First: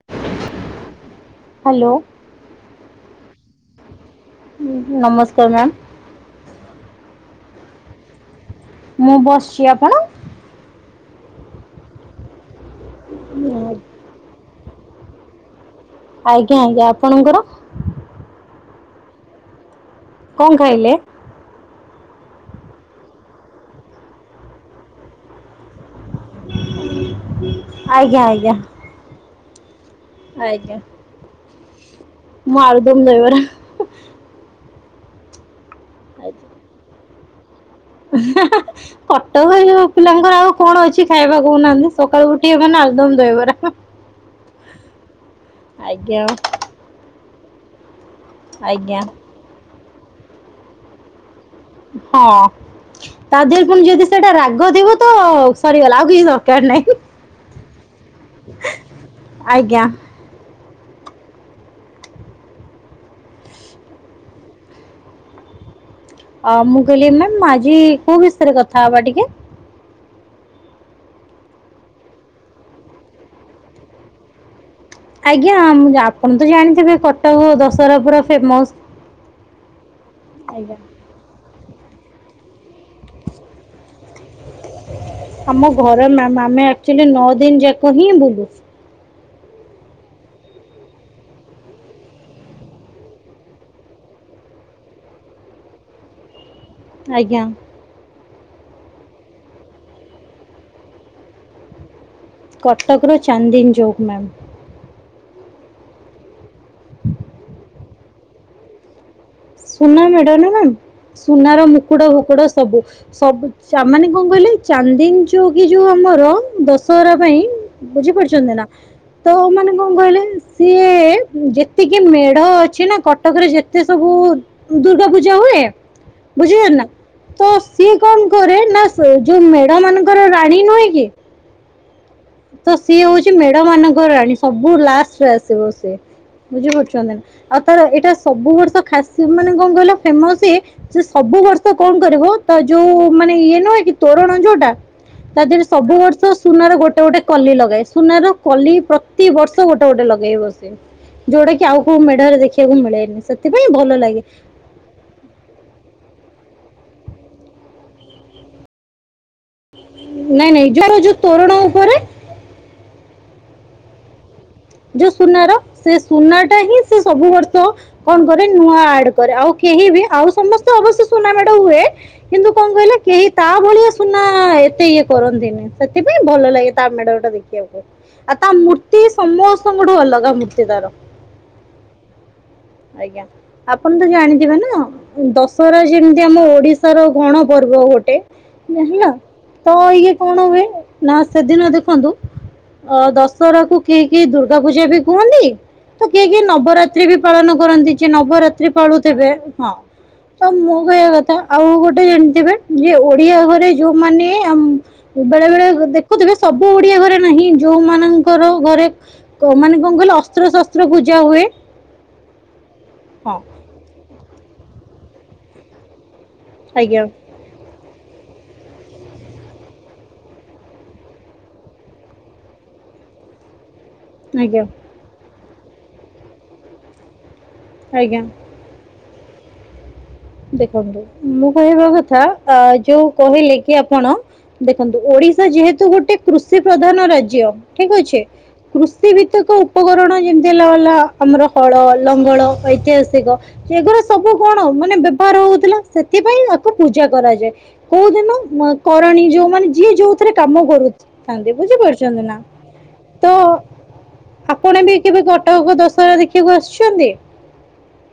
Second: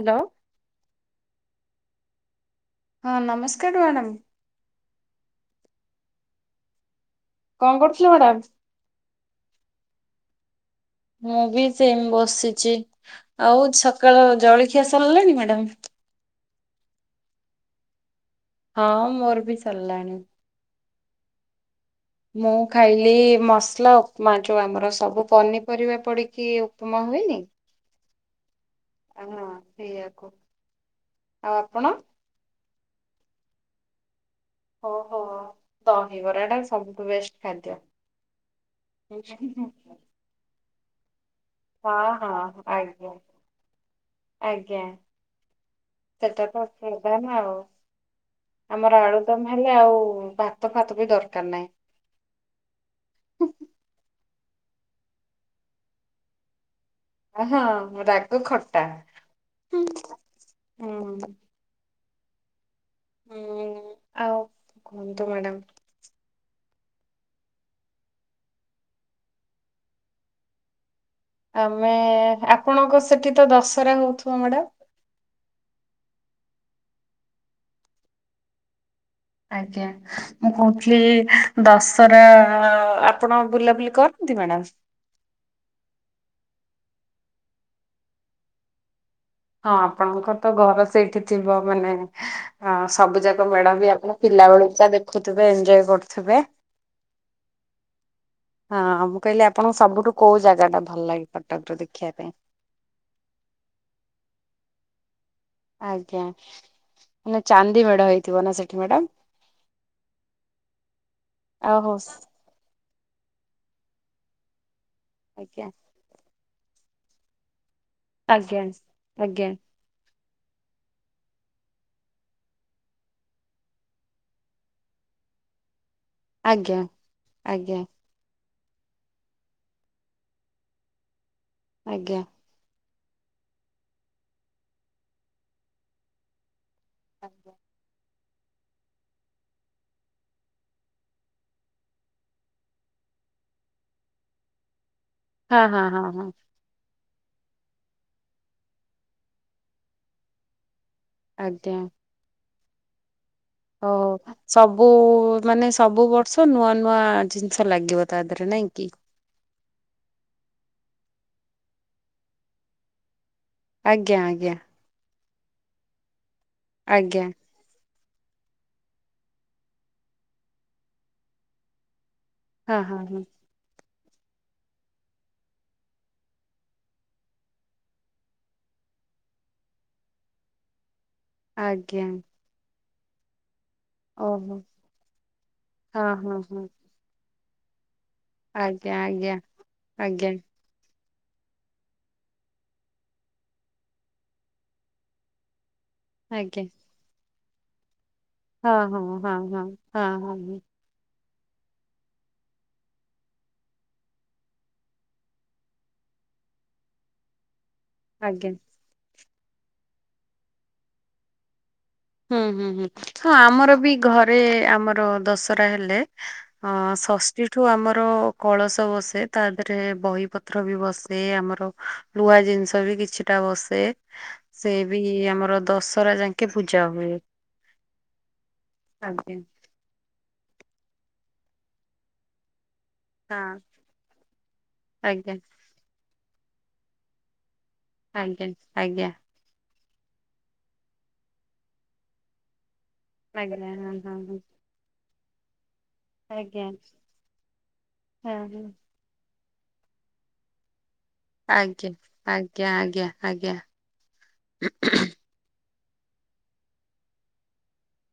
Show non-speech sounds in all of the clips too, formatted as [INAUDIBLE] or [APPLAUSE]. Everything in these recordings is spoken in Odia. ହାଲୋ। ହାଲୋ। ହଁ ନମସ୍କାର ମାଡ଼ମ୍। ନମସ୍କାର ମେମ୍। କଣ କରୁଥିଲେ ମେଡେମ୍? ମୁଁ ବସିଛି, ଆପଣ? ମୁଁ ବି ସେମ୍ ବସିଛି, ଆଉ ସକାଳ ଜଳଖିଆ ସରିଲାଣି ମେଡାମ୍? ଆଜ୍ଞା ଆଜ୍ଞା ଆପଣଙ୍କର? ହଁ ମୋର ବି ସରଲାଣି। କଣ ଖାଇଲେ? ମୁଁ ଖାଇଲି ମସଲା ଉପମା୍, ଯୋ ଆମର ସବୁ ପନିପରିବା ପଡିକି ଉପମା ହୁଏନି। ଆଜ୍ଞା ଆଜ୍ଞା। ହଁ ସେଇଆ। ଆଜ୍ଞା, ମୁଁ ଆଳୁଦମ୍ ଦହିବରା। ଓହୋ ଦହିବରାଟା ସବୁଠୁ ବେଷ୍ଟ ଖାଦ୍ୟ। କଟକ [UNINTELLIGIBLE] ପିଲାଙ୍କର ଆଉ କଣ ଅଛି ଖାଇବା କହୁନାହାନ୍ତି, ହଁ ସକାଳୁ ଉଠିଏ ହଁ ମାନେ ଆଜ୍ଞା ଆଳୁଦମ୍ ଦହିବରା। ଆଜ୍ଞା ଆଜ୍ଞା। [UNINTELLIGIBLE] ଧା ନା ଆଉ, ଆଜ୍ଞା ଆମର ଆଳୁ ଦମ୍ ହେଲେ ଆଉ ଭାତ ଫାତ ବି ଦରକାର ନାଇଁ। ହଁ। ତା ଦେହରେ ପୁଣି ଯଦି ସେଇଟା ରାଗ ଥିବ ତ ସରିଗଲା, ଆଉ କିଛି ଦରକାର ନାହିଁ। ଓ ହଁ ରାଗ ଖଟା, ଆଜ୍ଞା [UNINTELLIGIBLE] ହୁଁ। ହୁଁ ଆଉ କୁହନ୍ତୁ ମେଡ଼ାମ୍। ଅ ମୁଁ କହିଲି ମେମ୍ ଆଜି କୋଉ ବିଷୟରେ କଥା ହବା ଟିକେ। ଆମେ ଆପଣଙ୍କ ସେଠି ତ ଦଶରା ହଉଥିବ ମେଡାମ୍? ଆଜ୍ଞା ଆମ୍ ଆପଣ ତ ଜାଣିଥିବେ କଟକ ଦଶହରା ପୁରା ଫେମସ୍। ଆଜ୍ଞା। ମୁଁ ଆଜ୍ଞା କହୁଥିଲି ଦଶରା ଆପଣ ବୁଲାବୁଲି କରନ୍ତି ମେଡ଼ାମ୍? ଆମ ଘରେ ମେମ୍, ଆମେ ଆକ୍ଚୁଆଲି ନଅ ଦିନ୍ ଯାକ ହିଁ ବୁଲୁ। ହଁ ଆପଣଙ୍କ ତ ଘର ସେଇଠି ଥିବ ମାନେ ଅ ସବୁ ଯାକ ମେଢ଼ ବି ଆପଣ ପିଲା ବେଳୁ ତ ଦେଖୁଥିବେ ଏନ୍ଜୟ କରୁଥିବେ। ଆଜ୍ଞା। ହଁ ମୁଁ କହିଲି ଆପଣଙ୍କୁ ସବୁଠୁ କୋଉ ଜାଗା ଟା ଭଲ ଲାଗେ କଟକର ଦେଖିଆ ପାଇଁ? କଟକର ଚାନ୍ଦିନ୍ ଚୌକ୍ ମେମ୍। ଆଜ୍ଞା ମାନେ ଚାନ୍ଦି ମେଢ ହେଇଥିବ ନା ସେଠି ମେଡାମ୍ ସୁନା ମେଢ଼ ନା ମେମ୍ ସୁନାର ଆଉ ହଉ ମୁକୁଟ ଫୁକୁଟ ସବୁ ସବୁ [UNINTELLIGIBLE] ମାନେ କନ୍ କହିଲେ ଚାନ୍ଦିନ୍ ଆଜ୍ଞା। ଚୌକି ଯୋଉ ଆମର ଦଶହରା ପାଇଁ ବୁଝିପାରୁଚନ୍ତି ଆଜ୍ଞା ନା ତ ଆଜ୍ଞା ମାନେ କନ୍ କହିଲେ ସିଏ ଯେତିକି ମେଢ଼ ଅଛି ନା କଟକରେ ଯେତେ ସବୁ ଦୁର୍ଗା ପୂଜା ହୁଏ ବୁଝିଲେ ଆଜ୍ଞା ନା ତ ଆଜ୍ଞା ସିଏ କନ୍ କରେ ନା ସେ ଯୋ ମେଢ଼ ମାନଙ୍କର ରାଣୀ ନୁହେଁ କି ଆଜ୍ଞା। ତ ସିଏ ହଉଚି ମେଢ ମାନଙ୍କର ରାଣୀ ସବୁ ଲାଷ୍ଟରେ ଆସିବ ସି ବୁଝିପାର୍ ଚନ୍ତିନା ଆଉ ତ ଏଇଟା ସବୁ ବର୍ଷ ଖାସି ମାନେ କନ୍ କହିଲ ଫେମସ୍ ଇଏ ସେ ସବୁ ବର୍ଷ କନ୍ କରିବ ତା ଯୋ ମାନେ ଇଏ ନୁହେଁ କି ତୋରଣ ଯୋଉଟା ତା ହଁ ଦେହରେ ହଁ ସବୁ ହଁ ବର୍ଷ ହଁ ସୁନାର ଗୋ ଗଟେ ଗୋଟେ କଲି ଲଗାଏ ସୁନାର କଲି ପ୍ରତି ବର୍ଷ ଗୋଟେ ଗୋଟେ ଲଗେଇ ବ ଯୋଉଟା କି ଆଜ୍ଞା ଆଉ କଉ ମେଢରେ ଦେଖିବାକୁ ମିଳେନି ସେଥିପାଇଁ ଭଲ ହଉ ଲାଗେ ସବୁ ମାନେ ସବୁ ବର୍ଷ ନୂଆ ନୂଆ ଜିନିଷ ଲାଗିବ ତା ଦେହରେ ନାଇଁ କି। ନାଇଁ ନାଇଁ ଯଆର ଯୋଉ ତୋରଣ ଉପରେ ଆଜ୍ଞା ଆଜ୍ଞା। ଯୋଉ ସୁନାର ସେ ସୁନା ଟା ହିଁ ସେ ଆଜ୍ଞା ସବୁ ବର୍ଷ ତ କଣ କରେ ନୂଆ ଆଡ କରେ ଆଉ କେହି ବି ଆଉ ସମସ୍ତେ ଅବଶ୍ୟ ସୁନା ମେଡ ହୁଏ। କିନ୍ତୁ ଆଜ୍ଞା କଅଁ ହଁ କହିଲେ ହଁ ହଁ କେହି ତା ଭଳିଆ ସୁନା ଏତେ ଇଏ କରନ୍ତିନି ସେଥିପାଇଁ ଭଲ ଲାଗେ ତା ମେଡ ଗଟା ଦେଖିବାକୁ। ଆଉ ତା ମୂର୍ତ୍ତି ସମସ୍ତଙ୍କଠୁ ଅଲଗା ମୂର୍ତ୍ତି ତାର। ଆଜ୍ଞା। ଆଜ୍ଞା ଆପଣ ତ ଜାଣିଥିବେ ଓହୋ। ନା ଦଶହରା ହଁ ଯେମିତି ହଁ ଆମ ଓଡିଶା ହଁ ଓଡ଼ିଶାର ଗଣ ପର୍ବ ଗୋଟେ ଆଜ୍ଞା ହେଲା ଆଜ୍ଞା ତ ଇଏ ଆଜ୍ଞା କଣ ହୁଏ ନା ସେଦିନ ଦେଖନ୍ତୁ ଅ ଦଶହରା କୁ କିଏ କିଏ ଦୁର୍ଗା ପୂଜା ବି କୁହନ୍ତି। ତ କିଏ କିଏ ଆଜ୍ଞା ନବରାତ୍ରି ବି ପାଳନ କରନ୍ତି ଯେ ନବରା ହଁ ହଁ ହଁ ହଁ ହଁ ହଁ। କଈଆ କଥା ଆଉ ଗୋଟେ ଜାଣିଥିବେ ଯେ ଓଡିଆ ଘରେ ଯୋଉମାନେ ଆମ୍ ବେଳେ ବେଳେ ଦେଖୁଥିବେ ସବୁ ଓଡିଆ ଘରେ ନାହିଁ ଯୋଉମାନାନଙ୍କର ଆଜ୍ଞା ଘରେ ମାନେ କଅଁ କହିଲ ଅସ୍ତ୍ରଶସ୍ତ୍ର ପୂଜା ହୁଏ ହୁଁ ହୁଁ ହୁଁ ହଁ ଆମର ବି ଘରେ ଆମର ଦଶରା ହେଲେ ହଁ ଆଜ୍ଞା ଷସ୍ ସେଠୁ ଆମର କଳସ ବସେ ତା ଦେହରେ ବହି ପତ୍ର ବି ବସେ ଆମର ନ୍ୱଆ ଜିନିଷ ବି କିଛିଟା ବସେ ଆଜ୍ଞା ସେ ବି ଆମର ଦଶହରା ଯାକେ ପୂଜା ହୁଏ। ଆଜ୍ଞା। ଆଗେଇ। ଦେଖନ୍ତୁ ମୁଁ କହିବା କଥା ଅ ଯୋଉ କହିଲେ ହଁ କି ଆପଣ ଦେଖନ୍ତୁ ଆଜ୍ଞା ଓଡିଶା ଯେହେତୁ ଗୋଟେ କୃଷି ପ୍ରଧାନ ରାଜ୍ୟ ଠିକ ଅଛି ଆଜ୍ଞା ଆଜ୍ଞା କୃଷି ଭିତ୍ ପ୍ରତ୍ୟେକ ଉପକରଣ ଯେମିତି ହେଲାାଗଲା ଆମର ହଳ ଲଙ୍ଗଳ ଐତିହାସ ଦେଗ ଆଜ୍ଞା ହଁ ଏଗୁରା ହଁ ସବୁ ହଁ। କଣ ମାନେ ବ୍ୟବହାର ହଉଥିଲା। ସେଥିପାଇଁ ଆଜ୍ଞା ଆକୁ ପୂଜା କରାଯାଏ କୋଉ ଦିନ ହଁ ହଁ ମ କରଣୀ ଯୋଉ ମାନେ ଯିଏ ଯୋଉଥିରେ କାମ କରେ କନ୍ଦିବୁ ଯେ ଆଜ୍ଞା ପଇସା ଦେନା ଆଜ୍ଞା ଆଜ୍ଞା ତ ଆଜ୍ଞା। ଆପଣ ବି କେବେ କ କଟକ କୁ ଦଶହରା ଦେଖିବାକୁ ଆସୁଛନ୍ତି?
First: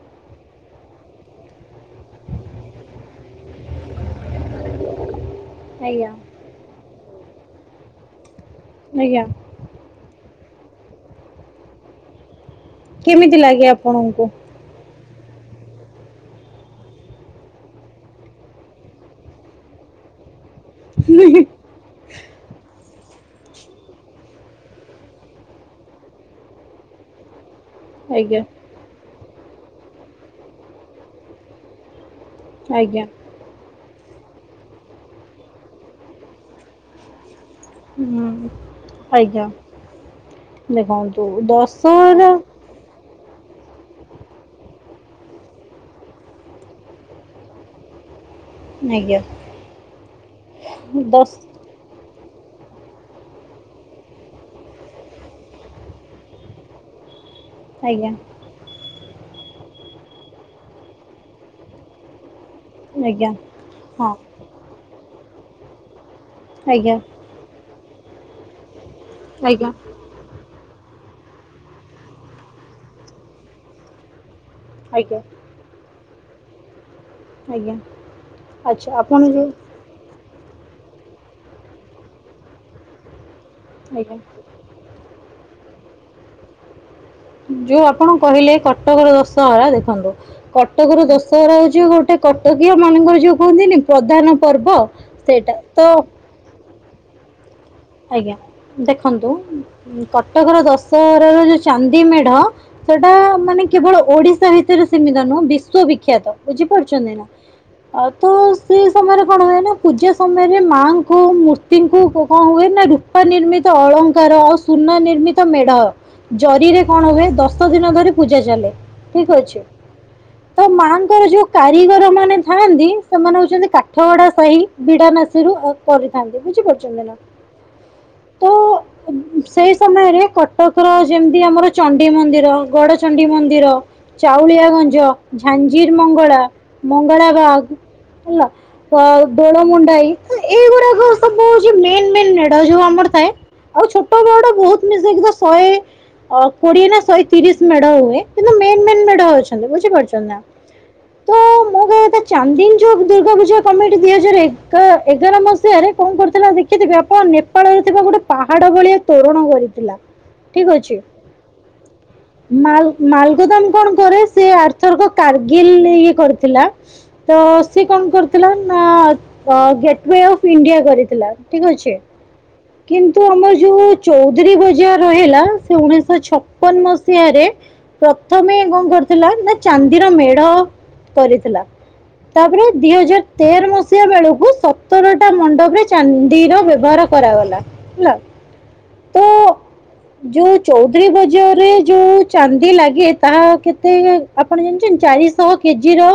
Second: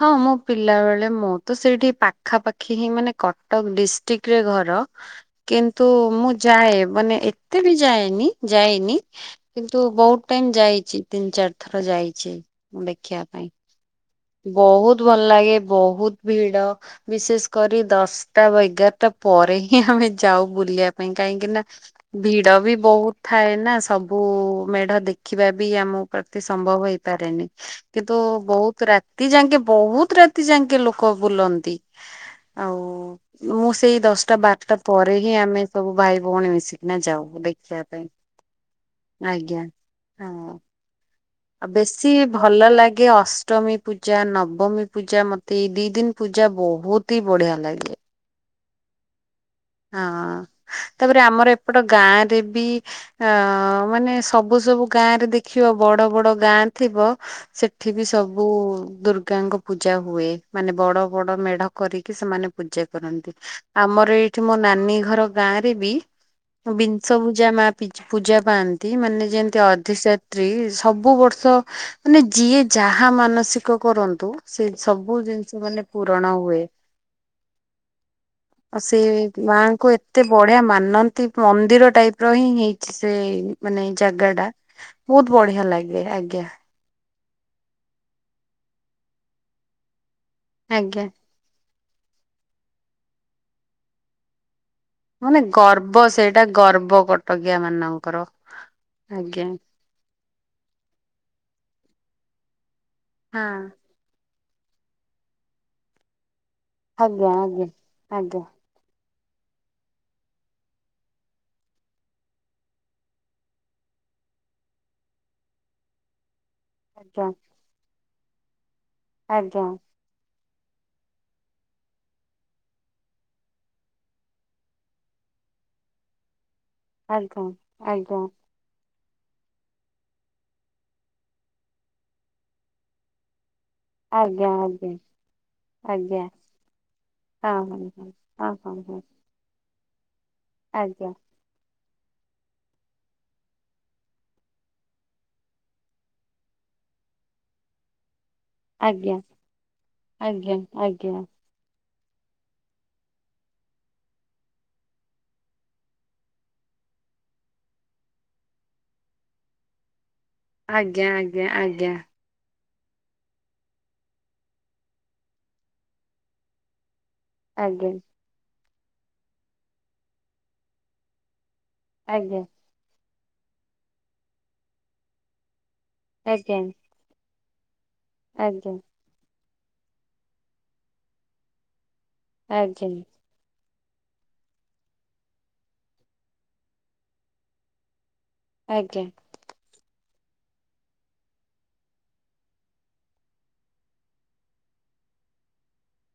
ହଁ ମୋ ପିଲା ବେଳେ ମୁଁ ତ ସେଇଠି ପାଖାପାଖି ହିଁ ମାନେ କଟକ ଡିଷ୍ଟ୍ରିକ୍ଟ ରେ ଘର କିନ୍ତୁ ଆଜ୍ଞା ମୁଁ ଯାଏ ମାନେ ଏତେ ବି ଯାଏନି ଯାଏନି ଆଜ୍ଞା କିନ୍ତୁ ବହୁତ ଟାଇମ ଯାଇଛି ତିନି ଚାରି ଥର ଯାଇଛି ମୁଁ ଦେଖିବା କେମିତି ପାଇଁ। ଲାଗେ ଆପଣଙ୍କୁ? ବହୁତ ଭଲ ଲାଗେ ବହୁତ ଭିଡ। ବିଶେଷ କରି ଦଶଟା ବା ଏଗାରଟା ପରେ ହିଁ ଆମେ ଯାଉ। ବୁଲିବା ପାଇଁ କାହିଁକି ନା ଭିଡ ବି ବହୁତ ଥାଏ ନା ସବୁ ବହୁ ମେଢ ଦେଖିବା ବି ଆମ ପ୍ରତି ସମ୍ଭବ ହେଇପାରେନି। କିନ୍ତୁ ଆଜ୍ଞା ବହୁତ ରାତି ଯାକେ ବହୁତ ରାତି ଯାଙ୍କେ ଲୋକ ବୁଲନ୍ତି। ଆଉ ଆଜ୍ଞା। ମୁଁ ସେଇ ଦଶଟା, ବାରଟା ପରେ ହିଁ ଆମେ ସବୁ ଭାଇ ଭଉଣୀ ମିଶିକିନା ଯାଉ ଦେଖ ଖିବା ପାଇଁ, ହୁଁ ଆଜ୍ଞା ହଁ। ଦେଖନ୍ତୁ, ଦ ଆଉ ବେଶୀ ଭଲ ଲାଗ ଗେ ଅଷ୍ଟମୀ ପୂଜା, ନବମୀ ପୂଜା, ମତେ ଏଇ ଦି ଦିନ ପୂଜା ବହୁତ ହି ବଢିଆ ଲାଗେ। ଆଜ୍ଞା। ହଁ, ତାପରେ ଦଶ ଆମର ଏପଟ ଗାଁ ରେ ବି ଅଁ, ମାନେ ସବୁ ସବୁ ଗାଁ ରେ ଦେଖିବ, ବଡ ବଡ ଗାଁ ଥିବ, ସେ ଠି ବି ଆଜ୍ଞା ସବୁ ଦୁର୍ଗାଙ୍କ ପୂଜା ହୁଏ, ମାନେ ବଡ ବଡ ମେଢ କରିକି ସେମାନେ ପୂଜା ଆଜ୍ଞା କରନ୍ତି, ହଁ ଆମର ଏଇଠି ମୋ ନାନୀ ଘର ଗାଁ ରେ ବି ଆଜ୍ଞା ବିଂଶ ପୂଜା, ମା ପି ପୂଜା ପାଆନ୍ତି, ମାନେ ଯେମିତି ଆଜ୍ଞା ଅଧିଶ [UNINTELLIGIBLE] ସବୁ ବର୍ଷ ମାନେ ଯିଏ ଯାହା ମାନସିକ କରନ୍ତୁ ସେ ଆଜ୍ଞା ସବୁ ଜିନିଷ ମାନେ ପୂରଣ ହୁଏ। ଆଜ୍ଞା, ଆଉ ସେ ଆଛା ଆପଣ ଯୋଉ ମାଙ୍କୁ ଏତେ ବଢିଆ ମାନନ୍ତି, ମନ୍ଦିର ଟାଇପ ର ହିଁ ହେଇଚି ସେ ମାନେ ଆଜ୍ଞା ଜାଗା ଟା, ବହୁତ ବଢିଆ ଲାଗେ, ଆଜ୍ଞା। ଯୋଉ ଆପଣ କହିଲେ କଟକର ଦଶହରା, ଦେଖନ୍ତୁ ଆଜ୍ଞା କଟକର ଦଶ ଦଶହରା ହେଉଛି ଗୋଟେ କଟକୀୟା ମାନଙ୍କର ଯୋଉ କୁହନ୍ତିନି ପ୍ରଧାନ ପର୍ବ ମାନେ ସେଇଟା ତ ଗର୍ବ ସେଇଟା, ଗର୍ବ କଟକିଆ ମାନଙ୍କ ଆଜ୍ଞା, ଦେଖନ୍ତୁ, କଟକର ଦଶହରାର ଯୋଉ ଚାନ୍ଦି ମେଢ ସେଟା ମାନେ କେବଳ ଓଡିଶା ଭିତରେ ସୀମିତ ନୁହଁ, ବିଶ୍ଵବିଖ୍ୟାତ। ବୁଝିପାରୁଚନ୍ତି ନା, ହଁ ଆଉ ତ ଆଜ୍ଞା ସେଇ ସମୟରେ କଣ ହୁଏ ନା, ପୂଜା ସମୟରେ, ମାଙ୍କୁ ମୂର୍ତ୍ତିଙ୍କୁ କଣ ହୁଏ ନ ରୂପା ନିର୍ମିତ ଅଳଙ୍କାର, ଆଉ ସୁନା ନିର୍ମିତ ମେଢ, ଜରିରେ କଣ ହୁଏ ଆଜ୍ଞା ଦଶ ସାତ ଦିନ ଧରି ପୂଜା ଚାଲେ, ଠିକ୍ ଅଛି। ଆଜ୍ଞା ତ ମାଆଙ୍କର ଯୋଉ କାରିଗର ମାନେ ଥାଆନ୍ତି, ସେମାନେ ହଉଛନ୍ତି କାଠଗଡା ସାହି ବିଡାନାସୀରୁ ଆଉ କରିଥାନ୍ତି, ବୁଝିପାରୁଛନ୍ତି ନା? ଆଜ୍ଞା ଆଜ୍ଞା। ତ ସେଇ ସମୟରେ କଟକର ଯେମିତି ଆମର ଚଣ୍ଡୀ ମନ୍ଦିର, ଗଡ଼ଚଣ୍ଡୀ ମନ୍ଦିର ଆଜ୍ଞା ଆଜ୍ଞା ଆଜ୍ଞା ଆଜ୍ଞା ଚାଉଳିଆଗଞ୍ଜ, ଝାଞ୍ଜିର ଆଜ୍ଞା ମଙ୍ଗଳା, ହଁ ମଙ୍ଗଳାବାଗ ହଁ ହଁ ହେଲା ହଁ ହଁ ତ ହଁ ଦୋଳମୁୁଣ୍ଡାଇ, ତ ଏଇଗୁଡାକ ଆଜ୍ଞା ସବୁ ହଉଚି ମେନ ମେନ ମେ ଢ ଯୋଉ ଆମର ଥାଏ, ଆଉ ଛୋଟ ବଡ ବହୁତ ମିଶେଇକି ତ ଶହେ ଅ କୋଡିଏ ନା, ଶହେ ତିରିଶ ମେଢ ହୁଏ। କିନ୍ତୁ ମେନ ମେନ ଆଜ୍ଞା ମେଢ ଅଛନ୍ତି, ବୁଝିପାରୁଛନ୍ତି ନା? ଆଜ୍ଞା ଆଜ୍ଞା। ତ ମୁଁ କହିବା କଥା ଚାନ୍ଦିନୀଚୌକ ଦୁର୍ଗା ପୂଜା କମିଟି ଦୁଇ ହଜାର ଏଗା ଏଗାର ମସିହାରେ କଣ କରିଥିଲା ଦେଖିଥିବେ ଆପଣ ନେ ନେପାଳରେ ଥିବା ଗୋଟେ ପାହାଡ ଭଳିଆ ତୋରଣ କରିଥିଲା। ଠିକ ଅଛି। ଆଜ୍ଞା ଆଜ୍ଞା ଆଜ୍ଞା। ମାଲ ମାଲଗୋଦାମ କଣ କରେ ସେ ଆର ଥରକ କାର୍ଗିଲ ଇଏ କରିଥିଲା। ତ ସିଏ ଆଜ୍ଞା କଣ କରିଥିଲା, ନା ଗେଟ୍ୱେ ଅଫ ଇଣ୍ଡିଆ କରିଥିଲା, ଠିକ୍ ଅଛି। ଆଜ୍ଞା। କିନ୍ତୁ ଆମର ଯୋଉ ଚୌଧୁରୀ ବଜାର ରହିଲା, ସେ ଉଣେଇଶହ ଆଜ୍ଞା ଛପନ ମସିହା ସିହା ରେ ପ୍ରଥମେ ଆଜ୍ଞା କଣ କରି ଥିଲା, ନା ଚାନ୍ଦିର ମେଢ କରିଥିଲା, ତାପରେ ଆଜ୍ଞା ଦି ହଜାର ତେର ମସିହା ବେଳକୁ, ସତରଟା ମଣ୍ଡପରେ ଚାନ୍ଦିର ବ୍ୟବହାର କରାଗଲା, ହେଲା। ଆଜ୍ଞା। ତ ଯୋଉ ଚୌଧୁରୀ ବଜାରରେ ଯୋଉ ଚାନ୍ଦି ଲାଗେ ତାହା କେତେ ଆପଣ ଜଣିଛନ୍ତି ଚାରିଶହ କେଜି ର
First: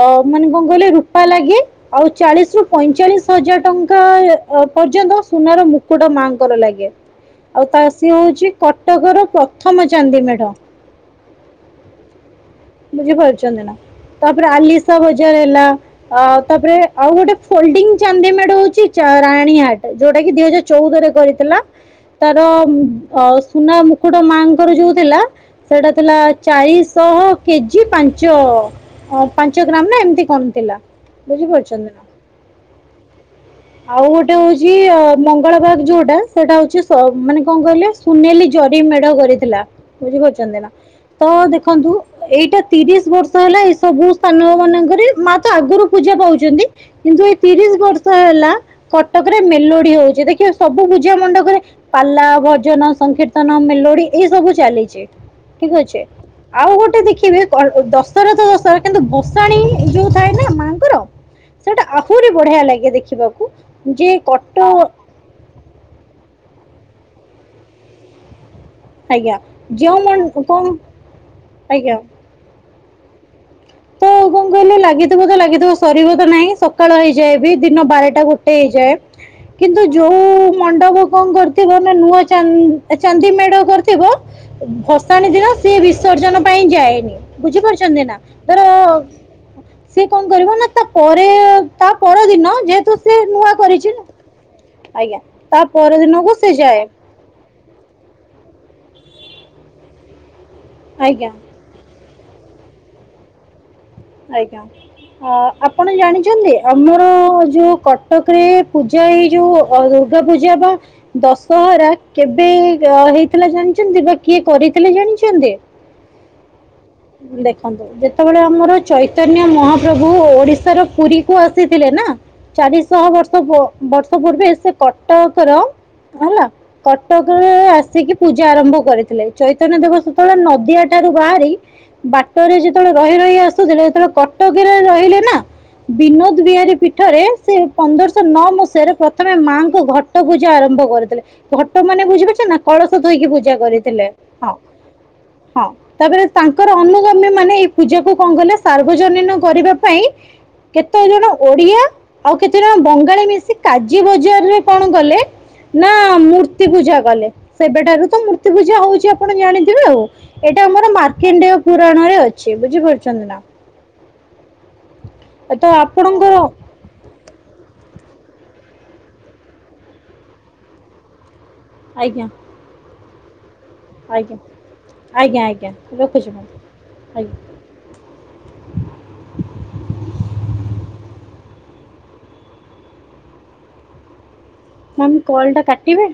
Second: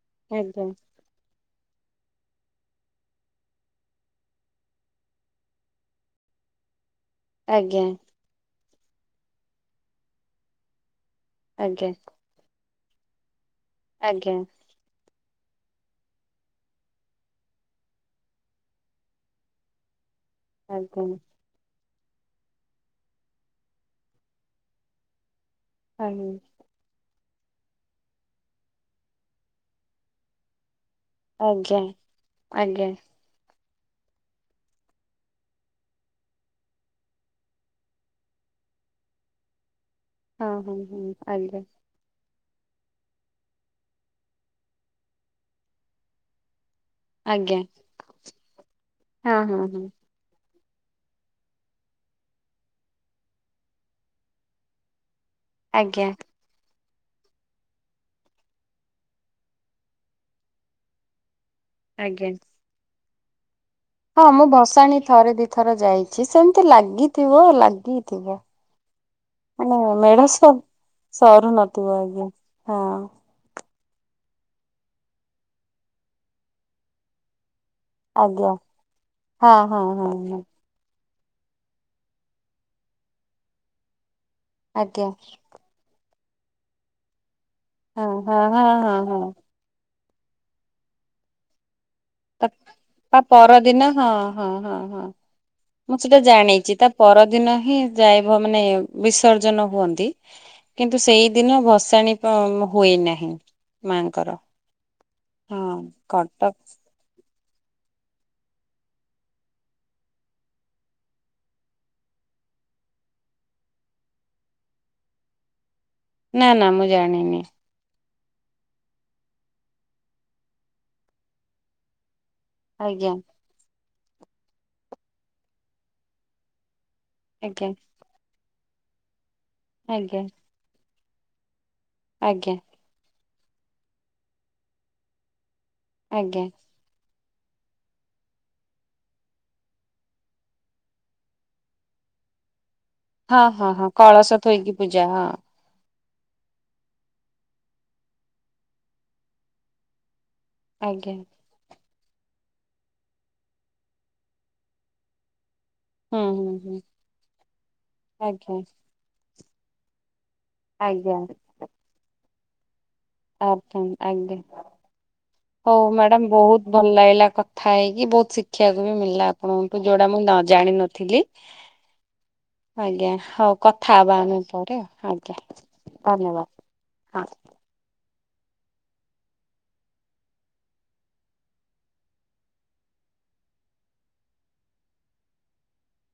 ଅ ମାନେ କଣ କହିଲେ ରୂପା ଲାଗେ। ଆଉ ଚାଳିଶ ରୁ ପଇଁଚାଳିଶ ହଜାର ଟଙ୍କା ପର୍ଯ୍ୟନ୍ତ ସୁନାର ମୁକୁଟା ମାଙ୍କର ଲାଗେ। ଆଉ ଆଜ୍ଞା ଆଜ୍ଞା ଆଜ୍ଞା ତା ସିଏ ହଉଛି କଟକର ପ୍ରଥମ ଚାନ୍ଦୀମେଢ଼। ଆଜ୍ଞା। ବୁଝିପାରୁଛନ୍ତି ନା? ଆଜ୍ଞା ତାପରେ ଆଲି ବଜାର ହେଲା ଆଉ ତାପରେ ଆଉ ଗୋଟେ ଫୋଲଡି ଚାନ୍ଦି ମେଡ ହଉଛି ରାଣୀ ହାଟ। ଯୋଉଟା କି ଦିଇ ହଜାର ଆଜ୍ଞା ଆଜ୍ଞା ଆଜ୍ଞା ଚଉଦ ରେ କରିଥିଲା ତାର ସୁନା ମୁକୁଟ ମାଙ୍କର ଯୋଉ ଥିଲା, ସେଟା ଥିଲା ଆଜ୍ଞା ଚାଳିଶ ଶହ କେଜି ପାଞ୍ଚ ପାଞ୍ଚ ଗ୍ରାମ ନା ଏମିତି କଣ ଥିଲା। ଆଜ୍ଞା ଆଜ୍ଞା ହଁ ବୁଝିପାରୁଛନ୍ତି ନା? ଆଉ ଗୋଟେ ହଉଛି ଅ ମଙ୍ଗଳ ବାଗ ଯୋଉଟା ସେଇଟା ହଉଛି ମାନେ କଣ କହିଲେ, ସୁନେଲି ଜରି ମେଢ କରିଥିଲା ବୁଝିପାରୁଛନ୍ତି ନା? ହଁ ହଁ ତ ଆଜ୍ଞା ଆଜ୍ଞା ହଁ ହଁ ହଁ ଦେଖନ୍ତୁ ଏଇଟା ତିରିଶ ବର୍ଷ ହେଲା ଏଇ ସବୁ ସ୍ଥାନ ମାନଙ୍କରେ ମା ତ ଆଗରୁ ପୂଜା ପାଉଛନ୍ତି। କିନ୍ତୁ ଏଇ ତିରିଶ ବର୍ଷ ହେଲା କଟକରେ ମେଲୋଡି ହଉଛି ଦେଖିବ। ସବୁ ପୂଜା ମଣ୍ଡପରେ ପାଲା, ଭଜନ, ସଂକୀର୍ତନ, ମେଲୋଡି ଏଇ ସବୁ ଚାଲିଛି। ଠିକ ଅଛେ। ଆଜ୍ଞା ଆଉ ଗୋଟେ ଗୋଟେ ଦେଖିବେ ଦଶହରା ତ ଦଶହରା କିନ୍ତୁ ଭସାଣୀ ଯୋଉ ଥାଏ ନା ମାଙ୍କର ସେଇଟା ଆହୁରି ଆଜ୍ଞା। ବଢିଆ ଲାଗେ ଦେଖିବାକୁ। ଯେ ହଁ ମୁଁ କଟ ଭସାଣି ଥରେ ଦିଥର ଯାଇଛି, ସେମିତି ଲାଗିଥିବ, ଲାଗିଥିବ। ଆଜ୍ଞା ଆ ଯେଉଁ ମେଢ ମନ ସ କଣ ସରୁ ନଥିବ। ଆଜ୍ଞା, ହଁ। ତ କଣ କହିଲେ ଲାଗିଥିବ ତ ଲାଗିଥିବ ସରିବ ତ ନାହିଁ ସକାଳ ହେଇଯାଏ ବି, ଦିନ ବାରଟା ଆଜ୍ଞା। ଗୋଟେ ହେଇଯାଏ, ହଁ ହଁ କିନ୍ତୁ ହଁ ଯୋଉ ହଁ ମଣ୍ଡପ କଣ କରିଥିବ ନା ନୂଆ ଚାନ୍ଦିମେଢ କରି ଥିବ, ଆଜ୍ଞା ଭସାଣି ଦିନ ସିଏ ବିସର୍ଜନ ପାଇଁ ଯାଏନି ବୁଝିପାରୁଚ? ହଁ, ହଁ, ହଁ, ହଁ, ହଁ। ସିଏ କଣ କରିବ ନା ତାପରେ ଏ ତା ତା ପରଦିନ ଯେହେତୁ ସେ ତା ନୂଆ ପରଦିନ କରିଛି ହଁ ନା? ହଁ ହଁ ହଁ। ଆଜ୍ଞା। ତା ମୁଁ ସେଟା ପରଦିନକୁ ସେ ଜାଣିଛି ଯାଏ। ତା ପରଦିନ ହିଁ ଯାଇବ ମାନେ ବିସର୍ଜନ ହୁଅନ୍ତି। କିନ୍ତୁ ଆଜ୍ଞା ସେଇଦିନ ଭସାଣି ହୁଏ ନାହିଁ ମାଙ୍କର। ଆଜ୍ଞା ହଁ ଆପଣ କଟକ ଜାଣିଛନ୍ତି ଅ ଆ ଯୋଉ କଟକ ରେ ପୂଜା ଏଇ ଯୋଉ ଦୁର୍ଗା ପୂଜା ବା ଦଶହରା କେବେ ହେଇଥିଲା ଜାଣିଛନ୍ତି ବା କିଏ କରିଥିଲେ ଜାଣିଛନ୍ତି? ନା, ନା ମୁଁ ଜାଣିନି? ହେଲୋ। ଯେତେବେଳେ ଆମର ଚୈତନ୍ୟ ମହାପ୍ରଭୁ ଓଡିଶାର ପୁରୀ କୁ ଆସିଥିଲେ ନା ଚାରିଶହ ଆଜ୍ଞା ବର୍ଷ କୁହ ବର୍ଷ ପୂର୍ବେ ସେ କଟକର ହେଲା କଟକ ଆଜ୍ଞା। ଆସିକି ପୂଜା ଆରମ୍ଭ କରିଥିଲେ। ଚୈତନ୍ୟ ଦେବ ଆଜ୍ଞା। ସେତେବେଳେ ନଦିଆ ଠାରୁ ବାହାରି ବାଟରେ ଆଜ୍ଞା ଯେ ଯେତେବେଳେ ରହି ରହି ଆସୁଥିଲେ ଯେତେବେଳେ କଟକରେ ରହିଲେ ନା ବିନୋଦ ଆଜ୍ଞା ବିହାରୀ ପୀଠରେ ସେ ପନ୍ଦରଶହ ନଅ ମସିହାରେ ପ୍ରଥମେ ମାଙ୍କ ଘଟ ପୂଜା ଆରମ୍ଭ କରିଥିଲେ। ଘଟ ମାନେ ବୁଝିପାରୁଛ ନା? କଳସ ଥୋଇକି ହଁ ପୂଜା ହଁ ହଁ କରିଥିଲେ କଳସ ହଁ, ଥୋଇକି ପୂଜା ହଁ ତାପରେ ତାଙ୍କର ଅନୁଗମ୍ୟ ମାନେ ଏଇ ପୂଜାକୁ କଣ କଲେ ସାର୍ବଜନୀନ କରିବା ପାଇଁ କେତେ ଆଜ୍ଞା। ଜଣ ଓଡିଆ ଆଉ କେତେ ଜଣ ବଙ୍ଗାଳୀ ମିଶି କାଜି ବଜାରରେ କଣ କଲେ? ନା ହୁଁ ହୁଁ ମୂର୍ତ୍ତି ହୁଁ ପୂଜା କଲେ ସେବେଠାରୁ ତ ମୂର୍ତ୍ତି ଆଜ୍ଞା ପୂଜା ହଉଛି ଆପଣ ଜାଣିଥିବେ ଆଉ। ଏଇଟା ଆମର ଆଜ୍ଞା ମାକ୍ରେଣ୍ଡିୟ ପୁରାଣରେ ଅଛି ବୁଝିପାରୁଛ। ଆଜ୍ଞା ଆଜ୍ଞା ତ ହଉ ମ୍ୟାଡ଼ାମ ଆପଣଙ୍କର ବୋହୁତ ଭଲ ଲାଗିଲା କଥା ହେଇକି ବୋହୁତ ଶିଖିବାକୁ ବି ମିଳିଲା ଆପଣଙ୍କଠୁ ଯୋଉଟା ମୁଁ ଜାଣିନଥିଲି। ହ [INAUDIBLE] ଆଜ୍ଞା। ଆଜ୍ଞା ହଉ କଥା ହବା ଆଜ୍ଞା ଆମେ ପରେ ଆଜ୍ଞା ଧନ୍ୟବାଦ ହଁ। ଆଜ୍ଞା ହଁ ମୁଁ କଲ ଟା କାଟିବି।